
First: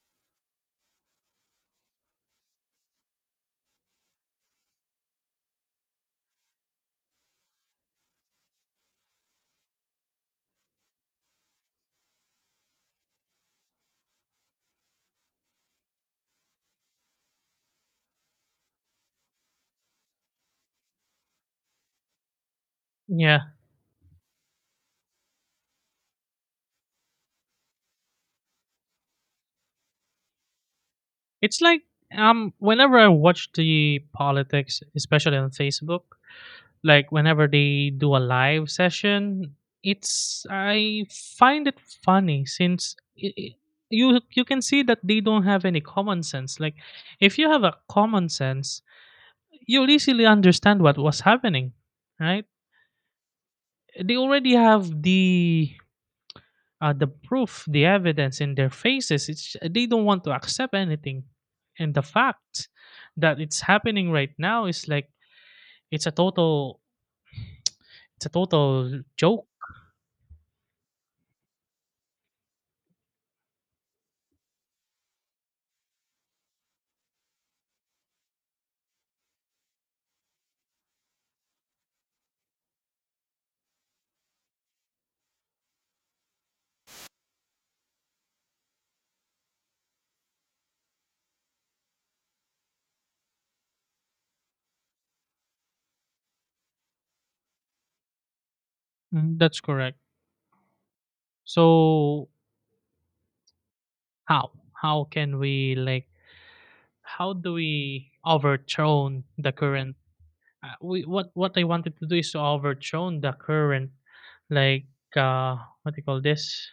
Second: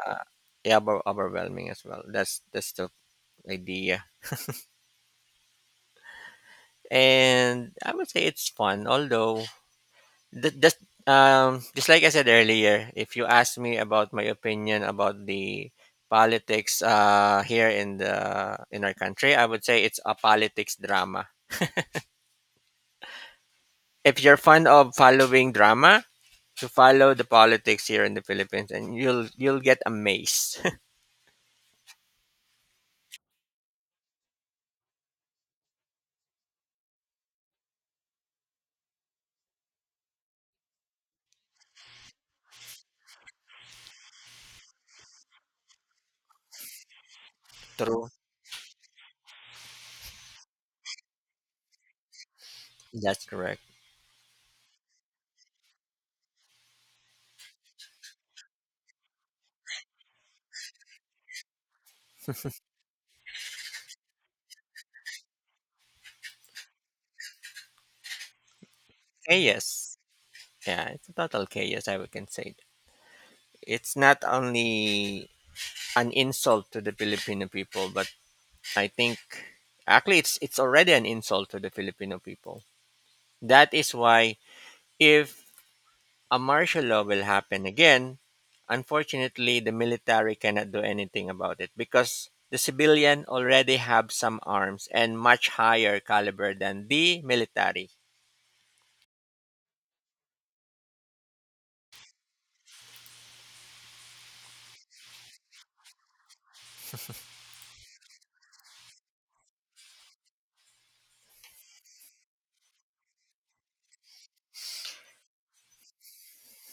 S1: yeah, overwhelming as well. That's the idea. And I would say it's fun, although th- just just like I said earlier, if you ask me about my opinion about the politics here in the in our country, I would say it's a politics drama.
S2: Yeah,
S1: If you're fond of following drama to follow the politics here in the Philippines, and you'll get amazed.
S2: it's like whenever I watch the politics, especially on Facebook, like whenever they do a live session, it's I find it funny, since I you can see that they don't have any common sense. Like, if you have a
S1: True,
S2: common sense, you'll easily understand what was happening, right?
S1: that's correct.
S2: They already have the proof, the evidence in their faces. It's they don't want to accept anything, and the fact that it's happening right now is like, it's a total joke.
S1: Chaos, yeah, it's a total chaos. I would can say it's not only an insult to the Filipino people, but I think actually it's already an insult to the Filipino people. That is why if a martial law will happen again. Unfortunately, the military cannot do anything about it because the civilian already have some arms and much higher caliber than the military.
S2: Mm, that's correct. So how can we, like, how do we overthrow the current? We what I wanted to do is to overthrow the current, like uh what do you call this?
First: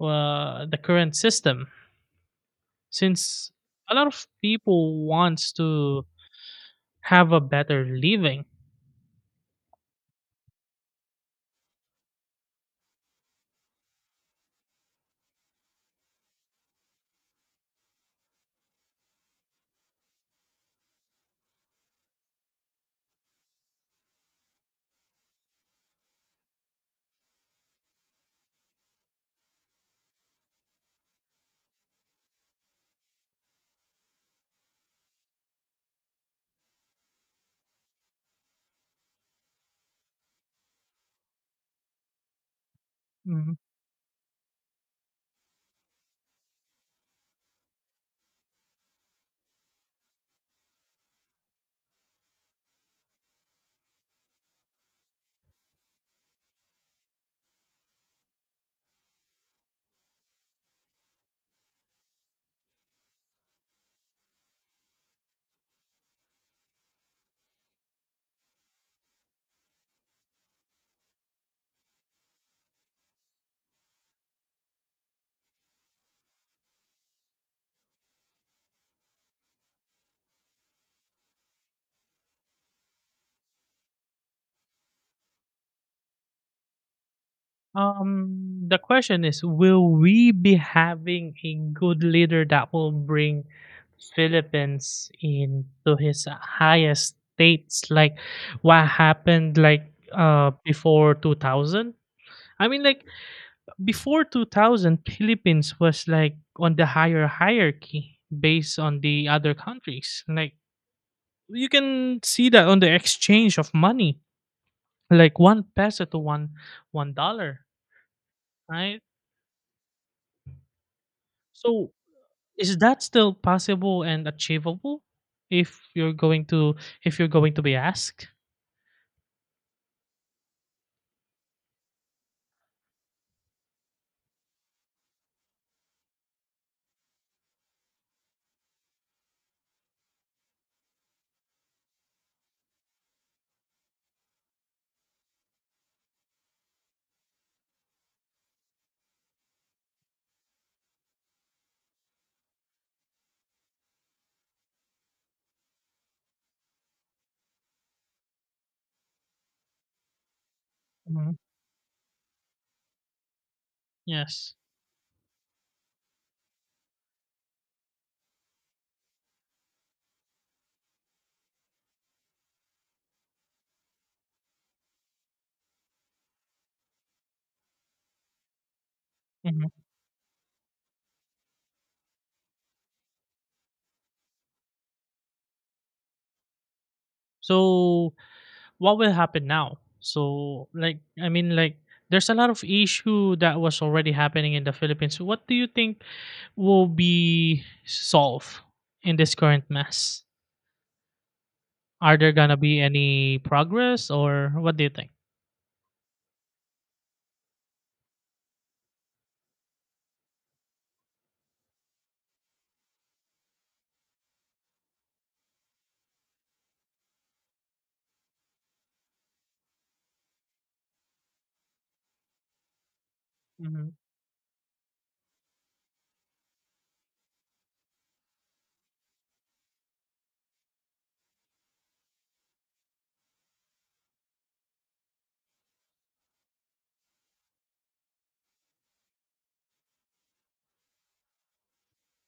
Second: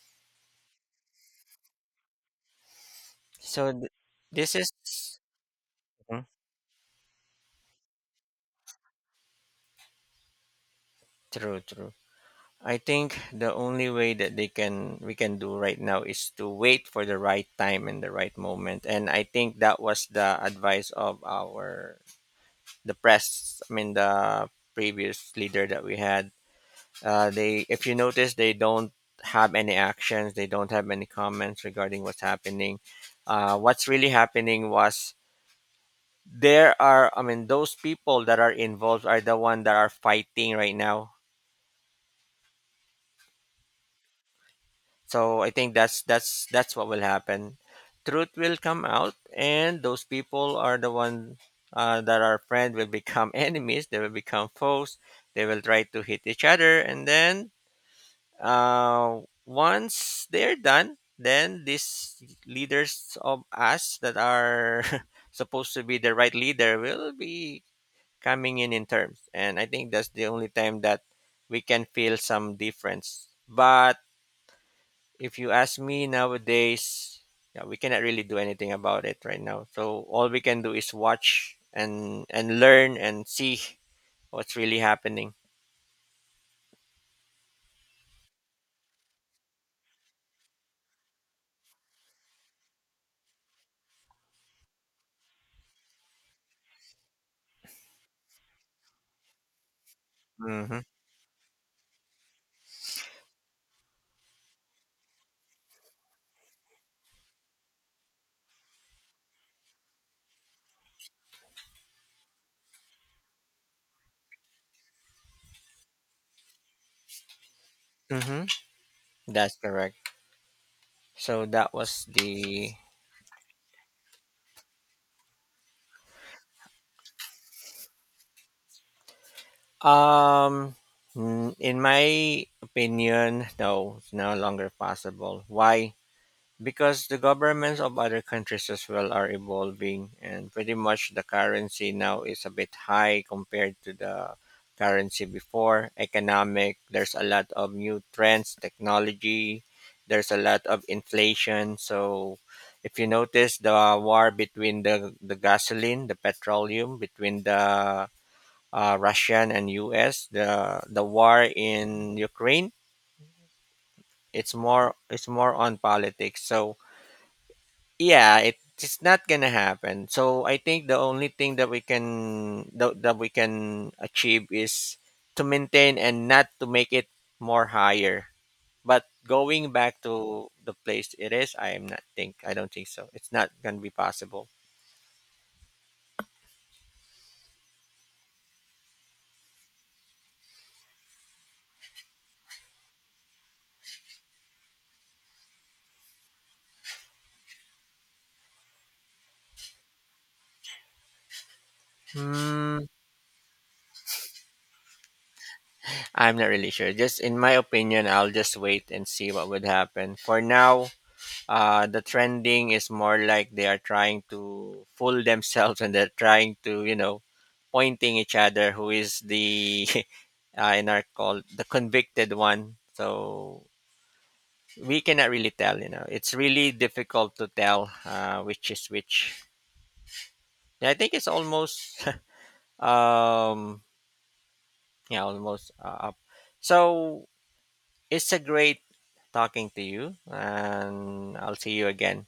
S2: The current system, since
S1: So th-
S2: a lot of
S1: this
S2: people
S1: is
S2: wants to
S1: mhm,
S2: have a better living.
S1: true, true. I think the only way that they can we can do right now is to wait for the right time and the right moment. And I think that was the advice of our the press. I mean the previous leader that we had. They, if you notice, they don't have any actions. They don't have any comments regarding what's happening. What's really happening was there are, I mean, those people that are involved are the one that are fighting right now.
S2: Mhm.
S1: So I think that's that's what will happen. Truth will come out, and those people are the one that are friend will become enemies. They will become foes. They will try to hit each other, and then Uh, once they're done, then these leaders of us that are supposed to be the right leader will be coming in terms. And I think that's the only time that we can feel some difference. But if you ask me nowadays, yeah, we cannot really do anything about it right now. So all we can do is watch and learn and see what's really happening.
S2: The question is, will we be having a good leader that will bring Philippines into his highest states, like what happened like
S1: Mm-hmm.
S2: before 2000? I mean, like, before 2000, Philippines was like on the higher hierarchy based on the other countries. Like, you can see that on the exchange of money, like one peso to one dollar,
S1: Mm-hmm.
S2: right?
S1: That's correct. So that
S2: So
S1: was the
S2: is that still possible and achievable if you're going to, be asked?
S1: Um, mm, in my opinion, no, it's no longer possible. Why? Because the governments of other countries as well are evolving, and pretty much the currency now is a bit high compared to the currency before. Economic, there's a lot of new trends, technology, there's a lot of inflation. So, if you notice the war between the gasoline, the petroleum, between the Russian and U.S., the
S2: Mhm.
S1: war in Ukraine.
S2: Yes.
S1: It's more on politics. So yeah, it's not gonna happen. So I think the only thing that that we can achieve is to maintain and not to make it more higher. But
S2: Hmm.
S1: going back to the place it is, I don't think so. It's not gonna be possible.
S2: So what will happen now? So, like, I mean, like, there's a lot of issue that was already happening in the Philippines. What do you think will be solved in this current mess? Are there gonna
S1: Hmm,
S2: be any progress, or what do you think?
S1: I'm not really sure. Just in my opinion, I'll just wait and see what would happen. For now, the trending is more like they are trying to fool themselves and they're trying to pointing each other who is the in our call the convicted one. So
S2: Mhm.
S1: we cannot really tell, it's really difficult to tell, which is which. Yeah, I think it's almost um yeah, almost up. So it's a great talking to you and I'll see you again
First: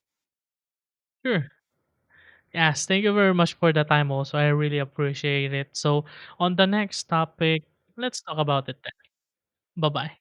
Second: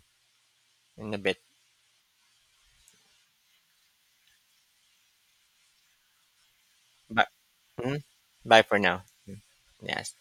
S1: in a bit.
S2: Sure. Yes, thank you very much for the time also. I really appreciate it. So on the next
S1: Bye.
S2: topic,
S1: Mhm.
S2: let's talk
S1: Bye
S2: about
S1: for
S2: it then.
S1: now. Mm.
S2: Bye
S1: Yes.
S2: bye.